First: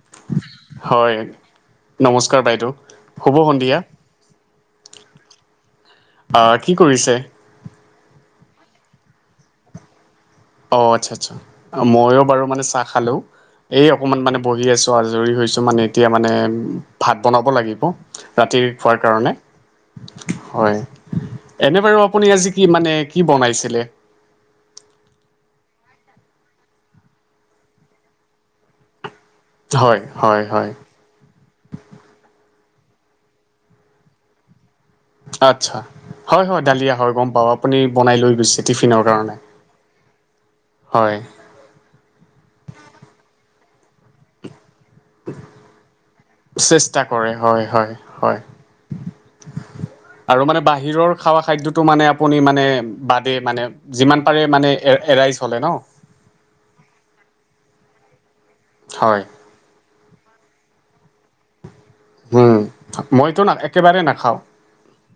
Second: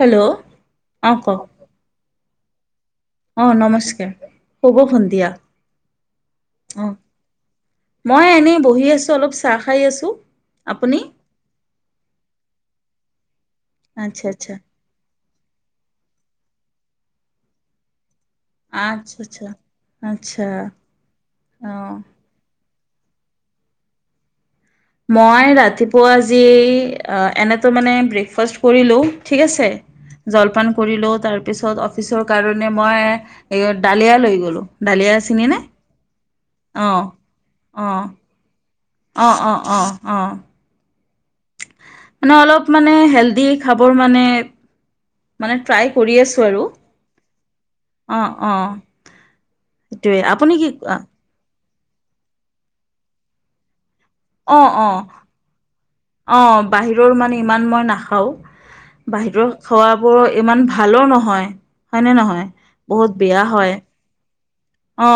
Hello অ হয়, নমস্কাৰ বাইদেউ। শুভ অঁ', সন্ধিয়া -নমস্কাৰ, শুভ সন্ধিয়া। অহঁ', কি অ কৰিছে? মই এনেই বহি আছো অলপ চাহ খাই আছোঁ। অ', -আচ্ছা'-আচ্ছা'। মইও বাৰু মানে চাহ খালো, এই অকণমান আচ্ছা মানে আচ্ছা বহি আছো। আজৰি হৈছো মানে এতিয়া মানে ভাত বনাব লাগিব। ৰাতি খোৱাৰ আচ্ছা কাৰণে আচ্ছা আচ্ছা হয়। অ এনেই বাৰু আপুনি আজি- কি মানে কি বনাইছিলে? মই ৰাতিপুৱা আজি আঁহ' এনেইতো মানে ব্ৰেকফাষ্ট কৰিলোঁ। ঠিক আছে। হয় হয় জলপান হয় কৰিলো, তাৰ তাৰপিছত অফিচৰ কাৰণে মই ডালিয়া লৈ গ'লোঁ। ডালিয়া চিনিনে আচ্ছা' হয়-হয়, ডালিয়া অঁ হয়, গম পাওঁ আপুনি অঁ বনাই লৈ গৈছে। টিফিনৰ কাৰণে, অঁ অঁ অঁ অঁ হয়। মানে অলপ মানে হেল্ডি খাবৰ মানে- মানে ট্ৰাই কৰি আছো আৰু, চেষ্টা কৰে হয় হয় অঁ', হয় -অঁ', -। এইটোৱে, আৰু আপুনি মানে কি কোৱা? বাহিৰৰ খাৱা খাদ্যটো মানে আপুনি মানে বাদে মানে যিমান পাৰে মানে এ' এৰাই চলে ন'। অঁ', বাহিৰৰ মানে ইমান মই নাখাওঁ। হয় বাহিৰৰ- খোৱাবোৰ ইমান ভালো নহয়, হয় নে নহয়, বহুত বেয়া হয়। তাৰে নাখাওঁ। অ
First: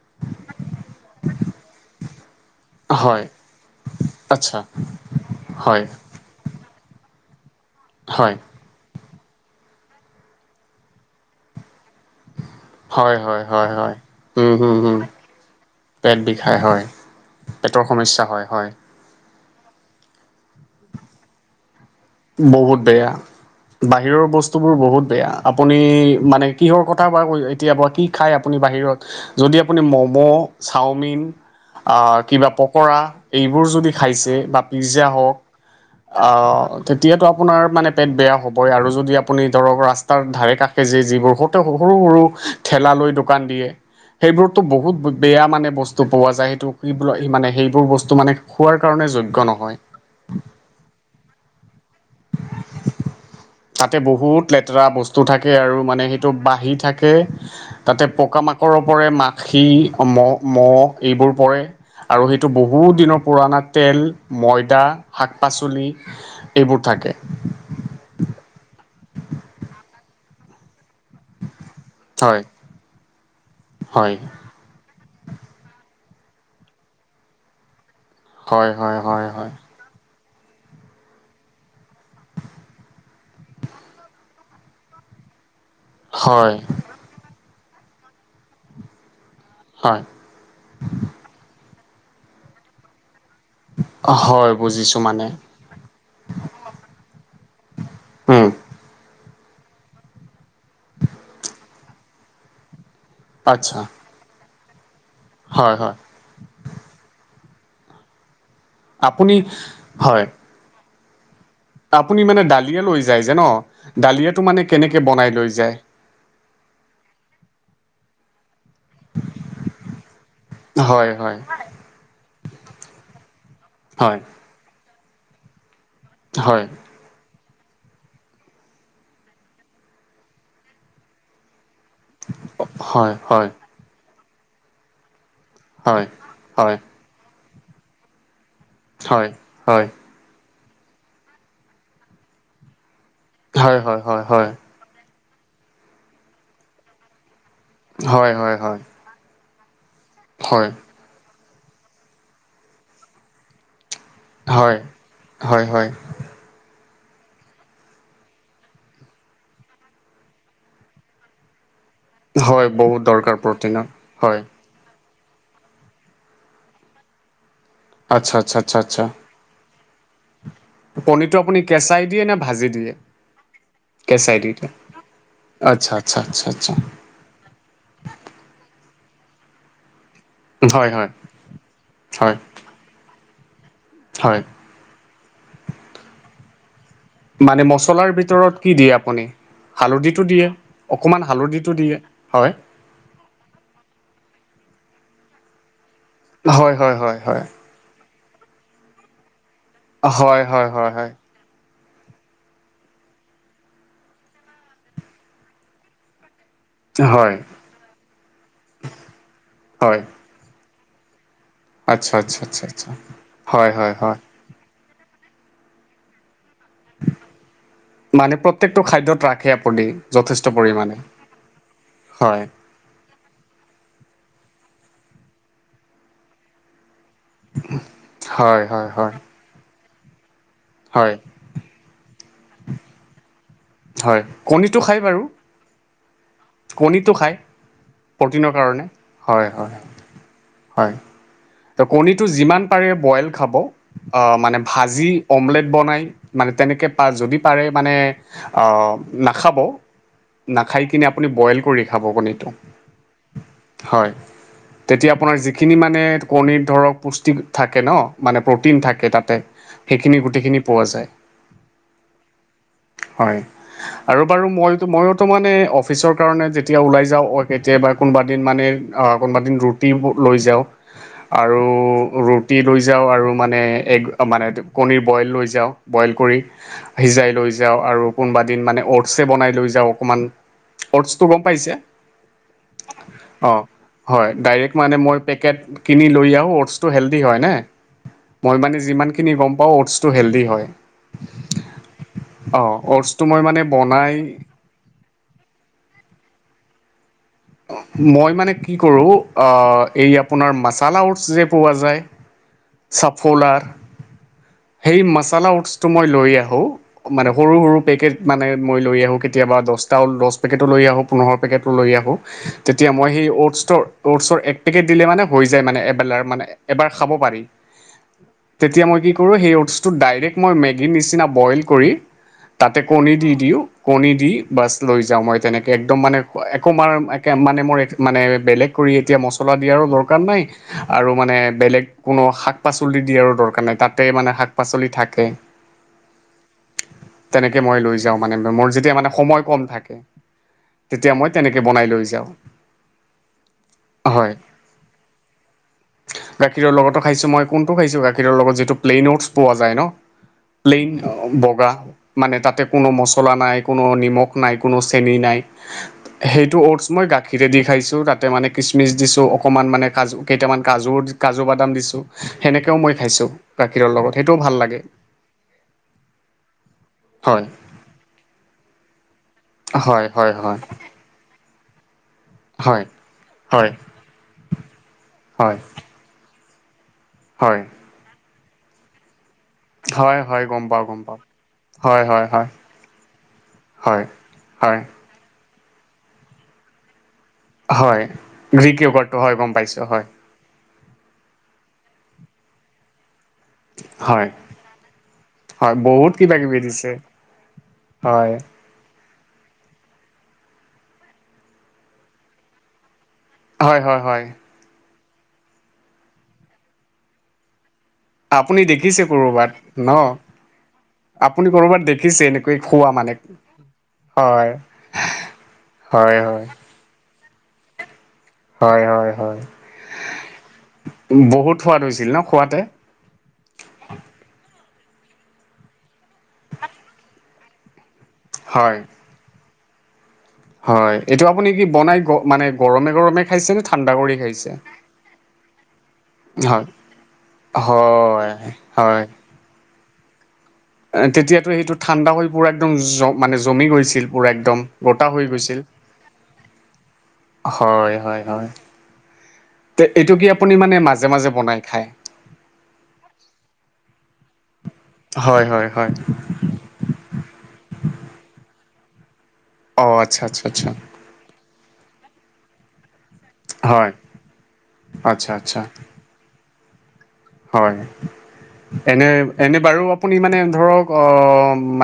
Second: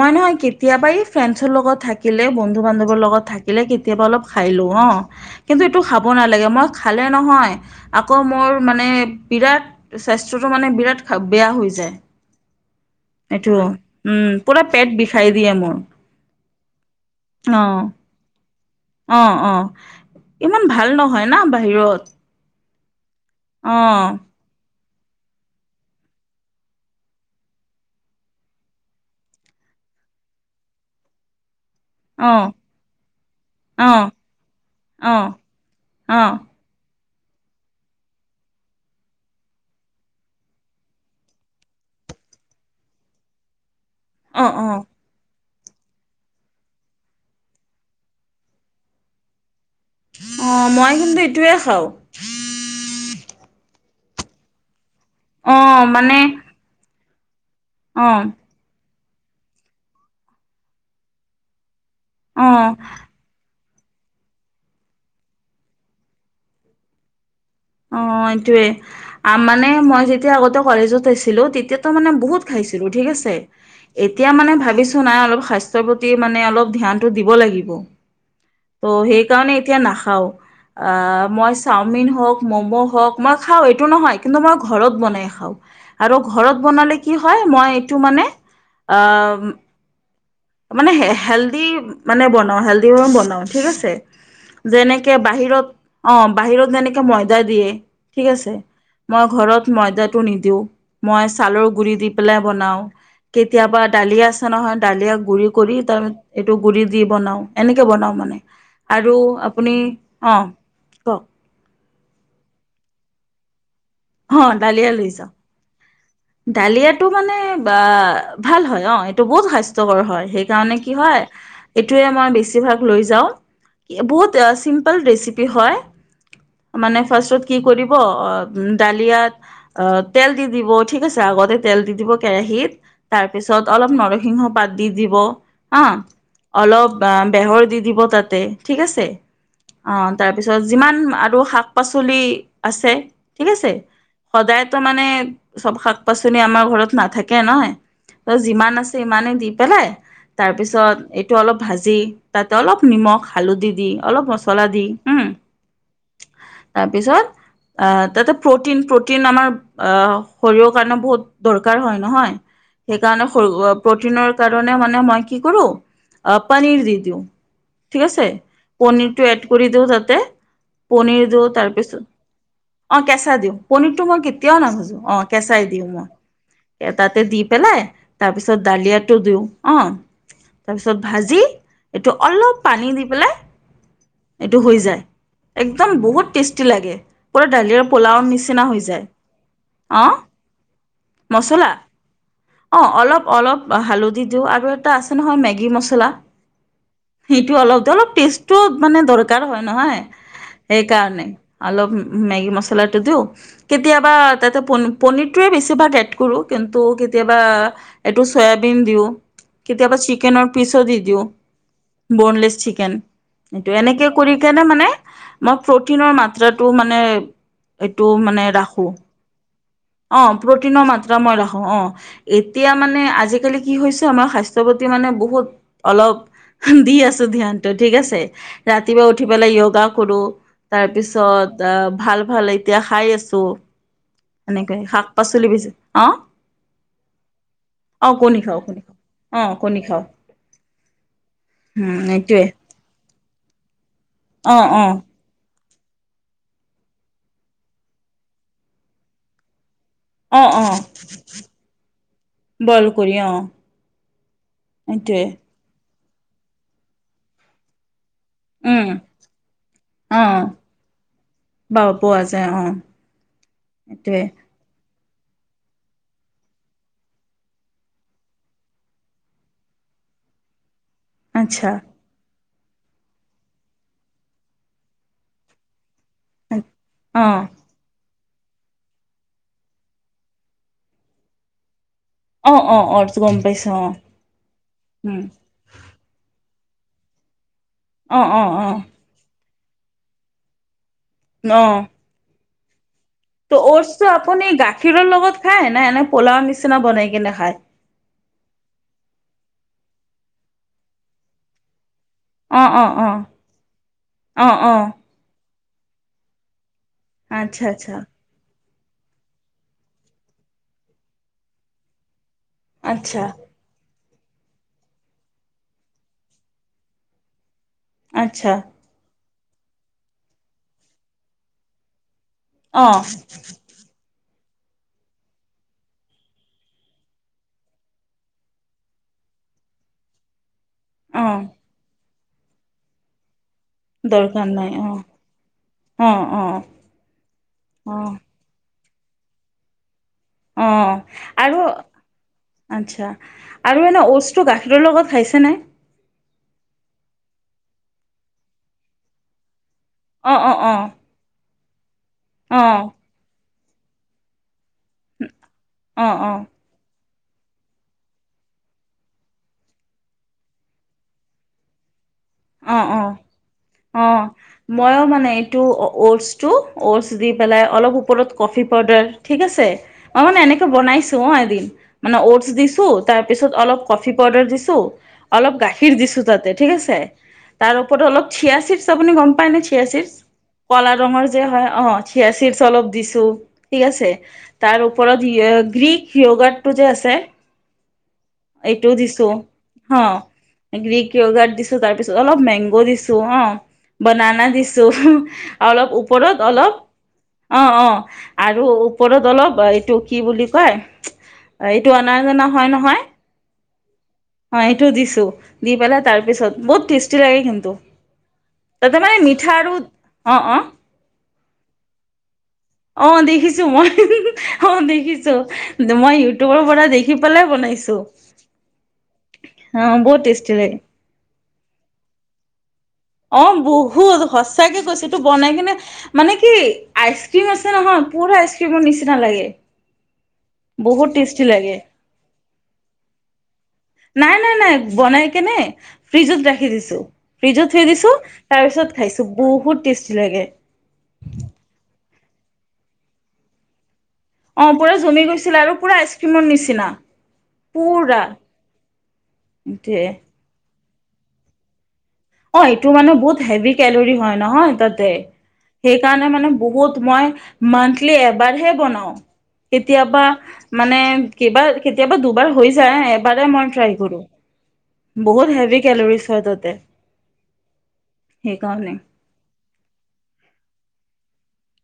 মই নহয় কেতিয়াবা এই ফ্ৰেণ্ডছৰ লগত থাকিলে, বন্ধু বান্ধৱৰ লগত হয় থাকিলে কে কেতিয়াবা অলপ খাই আচ্ছা লও অহ কিন্তু এইটো হয় খাব নালাগে, মই খালে নহয় আকৌ হয় মোৰ মানে বিৰাট স্বাস্থ্যতটো মানে বিৰাট বেয়া হৈ যায়। হয় হয় এইটো হয় হয়, উম পুৰা পেট উম, বিষাই দিয়ে মোৰ পেট বিষাই হয়। অ', পেটৰ সমস্যা হয়, হয়। অ অ ইমান ভাল নহয় না বাহিৰত। বহুত বেয়া অ বাহিৰৰ ব বস্তুবোৰ বহুত বেয়া, আপুনি মানে কিহৰ কথা বা কৈ এতিয়া বা কি খায় আপুনি বাহিৰত। যদি আপুনি ম'ম, চাওমিন, আহ অ কিবা পকৰা এইবোৰ অ যদি খাইছে বা অ পিজ্জা হওক অ আঁ। তেতিয়াতো আপোনাৰ মানে পেট বেয়া হ'বই আৰু যদি আপুনি ধৰক ৰাস্তাৰ কাষে যে যিবোৰ হুত ত সৰু সৰু ঠেলা লৈ দোকান দিয়ে, অ অ সেইবোৰতো বহুত বেয়া মানে বস্তু পোৱা যায়, সেইটো কি বো মানে সেইবোৰ বস্তু মানে খোৱাৰ কাৰণে যোগ্য নহয়। অ মই কিন্তু এইটোৱে খাওঁ। তাতে বহুত লেতেৰা বস্তু থাকে আৰু মানে সেইটো বাঢ়ি থা কে অ তাতে পকা মাকৰৰ পৰে মাখি মহ মহ এইবোৰ পৰে। আৰু অ সেইটো বহুত দিনৰ পুৰণা তেল, ময়ডা, শাক পাচলি এইবোৰ থাকে। অ এইটোয়ে, মানে মই যেতিয়া আগতে কলেজত আছিলো তেতিয়া ত মানে বহুত হয় খাইছিলো ঠিক আছে, হয়। এতিয়া মানে ভাবি নাই অলপ স্বাস্থ্যৰ প্ৰতি মানে অলপ ধ্যানটো দিব লাগিব। হয় ত হয় হয় হয় সেইকাৰণে এতিয়া নাখাও, আহ মই চাওমিন হওঁক মম হওক মই খাও এইটো নহয় কিন্তু মই ঘৰত বনাই খাও আৰু হয় ঘৰত বনালে কি হয় মই এইটো মানে আ হয়। মানে হেল্ডি মানে বনাও হেল্ডি মে বনাও। ঠিক আছে, হয় বুজিছোঁ যেনেকে মানে বাহিৰত অ বাহিৰত যেনেকে মই দা দিয়ে ঠিক উম আছে। মই ঘৰত ময়দাটো নিদিওঁ, মই ছালৰ গুৰি দি পেলাই বনাওঁ। আচ্ছা কেতিয়াবা ডালিয় আছে নহয় ডালিয় গুৰি কৰি হয় হয় তাৰ এইটো গুৰি দি বনাওঁ এনেকৈ বনাওঁ মানে আৰু আপুনি হয় অঁ আপুনি মানে ডালিয়া লৈ যে ন, ডালিয়াটো মানে কেনেকে বনাই যায়? ডালিয়াতটো মানে আ ভাল হয় অ। এইটো বহুত স্বাস্থ্যকৰ হয়, সেই কাৰণে কি হয় এইটোৱে মই বেছিভাগ লৈ যাওঁ। হয় বহুত আ চিম্পল ৰেচিপি হয়। হয়। মানে ফাৰ্ষ্টত কি কৰিব ডালীয়াত তেল দিদিব ঠিক আছে আগতে তেল দি দিব কেৰাহীত হয় তাৰ হয় পিছত অলপ নৰসিংহ পাত দি দিব। অঁ হয় হয় অলপ বেহৰ দি দিব তাতে ঠিক আছে, হয় হয় অ তাৰপিছত যিমান আৰু শাক পাচলি আছে ঠিক আছে, হয় হয় হয় হয় সদায় টো মানে চব শাক পাচলি আমাৰ ঘৰত নাথাকে নহয় হয় হয় হয় ত হয় যিমান আছে ইমানে দি পেলাই তাৰপিছত এইটো অলপ ভাজি তাতে অলপ নিমখ হালধি দি অলপ মচলা হয় দি, উ। হয় হয় তাৰপিছত অ', তাতে প্ৰটিন, প্ৰটিন আমাৰ অ'। শৰীৰৰ কাৰণে বহুত দৰকাৰ হয় নহয়, হয় বহুত সেইকাৰণে দৰকাৰ শৰী প্ৰটিনৰ হয় কাৰণ ণে মানে মই কি কৰোঁ, পনিৰ দি দিওঁ। ঠিক আছে, আচ্ছা আচ্ছা আচ্ছা আচ্ছা পনিৰটো এড কৰি দিওঁ যাতে পনিৰ পনীৰটো দিওঁ আপুনি তাৰ পিছত, কেঁচাই দিয়ে নে ভাজি দিয়ে অ', কেঁচা দিওঁ। পনিৰটো মই কেঁচাই দি কেতিয়াও দিয়ে নাভাজো অ'। কেঁচাই দিওঁ আচ্ছা মই। আচ্ছা আচ্ছা আচ্ছা এ, তাতে দি পেলাই তাৰ পিছত ডালিয়াটো দিওঁ। অ'। হয় তাৰপিছত হয় ভাজি, এইটো হয় অলপ পানী দি পেলাই হয় এইটো হৈ যায়। একদম বহুত টেষ্টি লাগে। পুৰা মানে দালিৰ মচলাৰ পোলাওৰ ভিতৰত নিচিনা কি হৈ দিয়ে যায় আপুনি। অঁ হালধিটো দিয়ে, অকমান হালধিটো দিয়ে। হয়। অ', অলপ, অলপ হালধি দিওঁ আৰু এটা আছে নহয় মেগী মচলা। হয় হয় হয় হয় সেইটো অলপ, অলপ টেষ্টও মানে দৰ কাৰ হয় নহয় হয় হয় হয় সেইকাৰণে। অলপ মেগী মছলাটো দিওঁ। কেতিয়াবা তাতে পনী পনীৰটোৱে বেছিভাগ এড কৰো। কিন্তু হয় কেতিয়াবা, হয় এইটো চয়াবিন দিওঁ কেতিয়াবা, হয় চিকেনৰ পিচো দি দিওঁ। আচ্ছা আচ্ছা বনলেছ আচ্ছা আচ্ছা চিকেন। সেইটো হয় হয় এনেকে হয় কৰি সেইকাৰণে মানে, মই প্ৰটিনৰ মাত্ৰাটো মানে, এইটো মানে ৰাখো। য'ত ৰাখেপ প্ৰ'টিন। অ', প্ৰটিনৰ মাত্ৰা মই ৰাখো। অ', হয় এতিয়া মানে, আজিকালি কি হৈছে, আমাৰ স্বাস্থ্যৰ প্ৰতি মানে বহুত অলপ, দি আছ চ ধ্যানটো ঠিক আছে, হয় হয় ৰাতিপুৱা হয় উঠি পেলাই য়গা কৰো হয় তাৰপিছত। অ', ভাল ভাল এতিয়া খাই আছোঁ। হয়। কণীটো এনেকেই খায় বাৰু শাক-পাচলি বেচি, অ'। কণীটো খায় অ', কণী প্ৰ'টিনৰ খাওঁ, কণী কাৰণে খাওঁ। হয় অ', হয় কণী খাওঁ। হয় ত' কণীটো যিমান পাৰে বইল খাব, অ মানে অ ভাজি অমলেট বনাই, মানে তেনেকে পা যদি পাৰে মানে, অ', নাখাব। অ অ নাখাই কিনে আপুনি বইল কৰি খাৱ কণীটো। বইল কৰি অ হয়। তেতিয়া এইটোৱে আপোনাৰ যিখিনি মানে কণী দৰক পুষ্টিক থাকে ন! মানে প্ৰ'টিন উম, থাকে তাতে, সেইখিনি অ', গোটেইখিনি পৱা যায়। বাৰু পোৱা যায় হয় অ'। আৰু সেটোৱে। বাৰু মইতো ময়োতো মানে অফিচৰ কাৰণে যেতিয়া ওলাই যাওঁ, কেতিয়াবা কোনোবাদিন মানে অ', কোনোবাদিন ৰুট টি বোৰ লৈ যাওঁ। আৰু, আচ্ছা। ৰুটি লৈ যাওঁ আৰু মানে এগ, মানে কণী বইল লৈ যাওঁ। বইল কৰি সিজাই অ', লৈ যাওঁ। আৰু কোনোবা দিন মানে অ'টছ এ বনাই লৈ যাওঁ অকমান, অ'টছটো গম পাইছে? অ', অ', অ'টছ গম অ', পাইছোঁ হয় ডাইৰেক্ট মানে মই উম, পেকেট কিনি লৈ যাওঁ। অ'টছটো হেল্ডি হয় নে, অ', অ', মই অ', মানে যিমান খিনি গম পাওঁ অ'টছটো হেল্ডি হয়। অ'। অ', অ'টছ ত' অ'টছটো আপুনি গাখীৰৰ লগত খায়, নে এনেই পোলাও নিচিনা বনাই কিনে খায়? মই মানে কি কৰোঁ, অ', এই আপোনাৰ মাছালা অ'টছ যে পোৱা যায় অ', অ', অ', চাফলাৰ অ', অ', সেই মছলা উস্ত টো মই লৈ আহো, মানে সৰু আচ্ছা, সৰু আচ্ছা, পেকেট - মানে মই লৈ আহোঁ কেতিয়াবা দহটা ও দহ পেকেটো লৈ আহোঁ পোন্ধৰ পেকেটো লৈ আহোঁ। তেতিয়া মই আচ্ছা, সেই অ'স্তৰ অ'টছৰ এক পেকেট দিলে মানে হৈ যায় মানে এবেলাৰ মানে এবাৰ খাব পাৰি। আচ্ছা। তেতিয়া মই কি কৰোঁ সেই অ'টছটো ডাইৰেক্ট মই মেগীৰ নিচিনা বইল কৰি - তাতে অ', কণী দি দিওঁ - কণী দি বছ লৈ যাওঁ মই তেনেকে একদম মানে একো মাৰ একে মানে মোৰ মানে বেলেগ - কৰি এতিয়া মছলা দিয়াৰো দৰকাৰ নাই - আৰু মানে অ', বেলেগ কোনো শাক পাচলি দিয়াৰো দৰকাৰ নাই তাত - তে মানে দৰকাৰ শাক নাই পাচলি অ', থাকে। অ', অ', তেনেকে মই লৈ অ', যাওঁ মানে - মোৰ যেতিয়া মানে সময় কম থাকে। অ', তেতিয়া মই আৰু তেনেকে - বনাই লৈ যাওঁ আচ্ছা, আৰু এনেই হয় অ'টছটো গাখীৰৰ লগত খাইছে নে? গাখীৰৰ লগতো খাইছো মই, কোনটো খাইছো গাখীৰৰ লগত যিটো প্লেইন অ'টছ পোৱা যায় ন। অঁ', অঁ', অঁ'। অ', বগা মানে তাতে কোনো মছলা নাই, কোনো নিমখ নাই, কোনো চে চেনি নাই, অ', অ'। সেইটো অ'টছ মই গা খীৰেদি খাইছোঁ, তাতে মানে কিচমিচ দিছোঁ, অকণমান মানে কাজু কেইটামান কাজুৰ কাজু বাদাম দিছোঁ - অ', অ', অ' সেইটোও ভাল লাগে মইয়ো মানে এইটো অ'টছ টো অ'টছ দি হয় পেলাই অলপ ওপৰত - কফি পাউদাৰ ঠিক আছে হয় মই হয় মানে হয় এনেকৈ বনাইছো অ এদিন মানে অ'টছ - দিছো, হয় তাৰ পিছত হয় অলপ কফি পাউডাৰ দিছো, অলপ হয় গাখীৰ দিছো তাতে, ঠিক আছে। হয় তাৰ ওপৰত অলপ চিয়াচিজ আপুনি গম নে? হয়, হয়। গম পাওঁ কলা গম পাওঁ ৰঙৰ যে হয়, অ' হয় হয় চিয়াচিছ্ অলপ দিছো ঠিক হয় আছে। হয় তাৰ ওপৰত গ্ৰীক য়োগাটো যে আছে - হয়, গ্ৰীক য়োগটো হয় গ'ম পাইছোঁ হ হয়। গ্ৰীক য়োগাৰ্ড দিছো, তাৰ পিছত অলপ মেংগ' দিছো হঁ। হয় বানানা দিছো হয় অলপ বহুত কিবা ওপৰত কিবি অলপ - দিছে অ' অ' হয় আৰু - ওপৰত অলপ এইটো কি বুলি কয় এইটো অনাজনা হয় নহয় - হয়, হয়, হয়। অ' এইটো দিছো, দি পেলাই তাৰ পিছত বহুত টেষ্টি লাগে কিন্তু। আপুনি তাতে দেখিছে মানে মিঠা কৰবাত আৰু ন? অ অ আপুনি কৰবাত দেখিছে এনে অ' দেখিছো মই অ' দেখিছো হয় মই হয় ইউটিউবৰ পৰা দেখ খি পেলাই বনাইছো। হয়, হয়, হয়। টেষ্টি লাগে বহুত সোৱাদ হৈছিল ন খোৱাতে? অ' বহুত সঁচাকে কৈছে এইটো বনাই কিনে মানে কি আইচ ক্ৰীম আছে নহয় - পুৰা হয় আইচক্ৰীমৰ নিচিনা লাগে। হয়। বহুত এইটো টেষ্টি আপুনি কি লাগে বনাই মানে গৰমে গৰমে খাইছে নে ঠাণ্ডা কৰি - নাই নাই নাই বনাই কেনে ফ্ৰিজত হয় ৰাখি দিছো। ফ্ৰিজট থৈ দিছো, হয় তাৰপিছত হয় খাইছো বহুত টেষ্টি লাগে। তেতিয়াতো সেইটো ঠাণ্ডা হৈ পুৰা একদম জ মানে জমি গৈছিল? পুৰা একদম অ' পুৰা গোটা জমি হৈ গৈছিল আৰু পুৰা আইচক্ৰীমৰ নিচিনা। হয়, হয়, পুৰা হয়। [unintelligible] এইটো কি আপুনি মানে মাজে মাজে বনাই খায়? অ এইটো মানে বহুত হেভি কেলৰি হয় নহয় তাতে। হয় হয় হয় সেইকাৰণে মানে বহুত মই মান্থলি এবাৰহে বনাওঁ। অ আচ্ছা কেতিয়াবা আচ্ছা আচ্ছা মানে কিবা কেতিয়াবা দুবাৰ হৈ যায়, এবাৰে মই হয় ট্ৰাই কৰো। আচ্ছা বহুত আচ্ছা হেভি কেলৰিজ হয় তাতে। হয়। সেইকাৰণে এনে এনেই বাৰু আপুনি মানে ধৰক অ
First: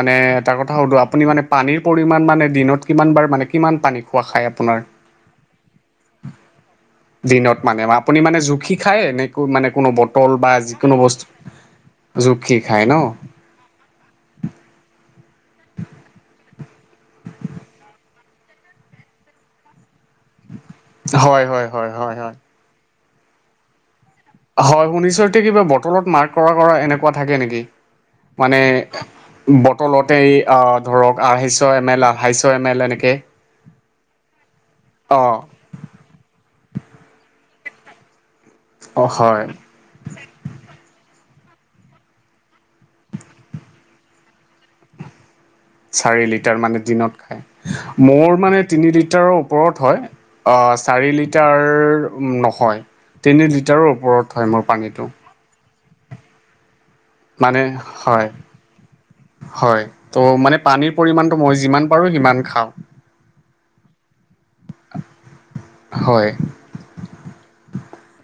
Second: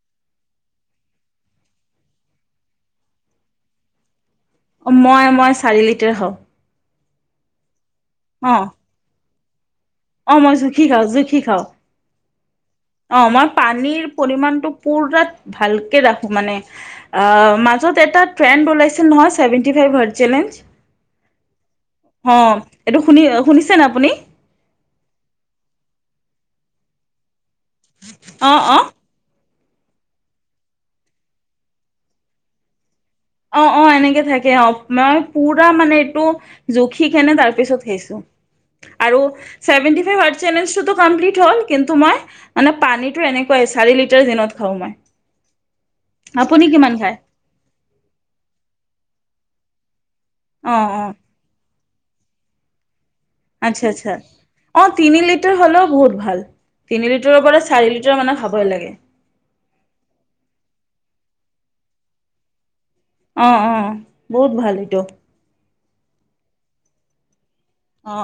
মানে এটা কথা সোধো, আপুনি মানে পানীৰ পৰিমাণ মানে দিনত কিমান বাৰ মানে কিমান পানী খোৱা খায় আপোনাৰ? অ মই মই চাৰি লিটাৰ খাওঁ। দিনত মানে? আপুনি মানে অ জুখি খায় নে মানে কোনো বট অ মই জুখি খাওঁ জুখি খাওঁ। জুখি খায় ন অ মই পানীৰ পৰিমাণটো পুৰা ভালকে ৰাখো মানে। অ মাজত এটা ট্ৰেণ্ড ওলাইছিল নহয় চেভেণ্টি ফাইভ হা চেলেঞ্জ। হয় হয় হয় হয় হয় অ এইটো শুনি শুনিছেনে আপুনি? হয়, শুনিছো এইটো কিবা বটলত মাৰ্ক কৰা কৰা এনেকুৱা থাকে নেকি? অ', মানে অ', বটলতে আ ধৰক আঢ়াইশ এম এল আঢ়াইশ এম এল এনেকে। অ অ এনেকে থাকে। অ মই অ', পুত ৰা মানে এইটো জুখি খেনে তাৰ পিছত খাইছো। অ', আৰু হয় চেভেণ্টি ফাইভ হ'ট চেলেঞ্জটো কমপ্লিট হ'ল। কিন্তু মই মানে পানীটো এনেকুৱাই চাৰি লিটাৰ দিনত খাওঁ মই। চাৰি লিটাৰ আপুনি মানে কিমান দিনত খায়, মোৰ মানে তিনি লিটাৰৰ ওপৰত হয়। অ চাৰি লিটাৰ নহয়, তিনি আচ্ছা লিটাৰৰ আচ্ছা ওপৰত হয় মোৰ অ', পানীটো। তিনি লিটাৰ হ'লেও বহুত ভাল, তিনি লিটাৰৰ পৰা মানে চাৰি লিটাৰ হয়। মানে খাবই লাগে। হয় ত মানে পানীৰ পৰিমাণটো মই যিমান পাৰো সিমান খাওঁ। অ অ বহুত ভাল এইটো। হয়। অ।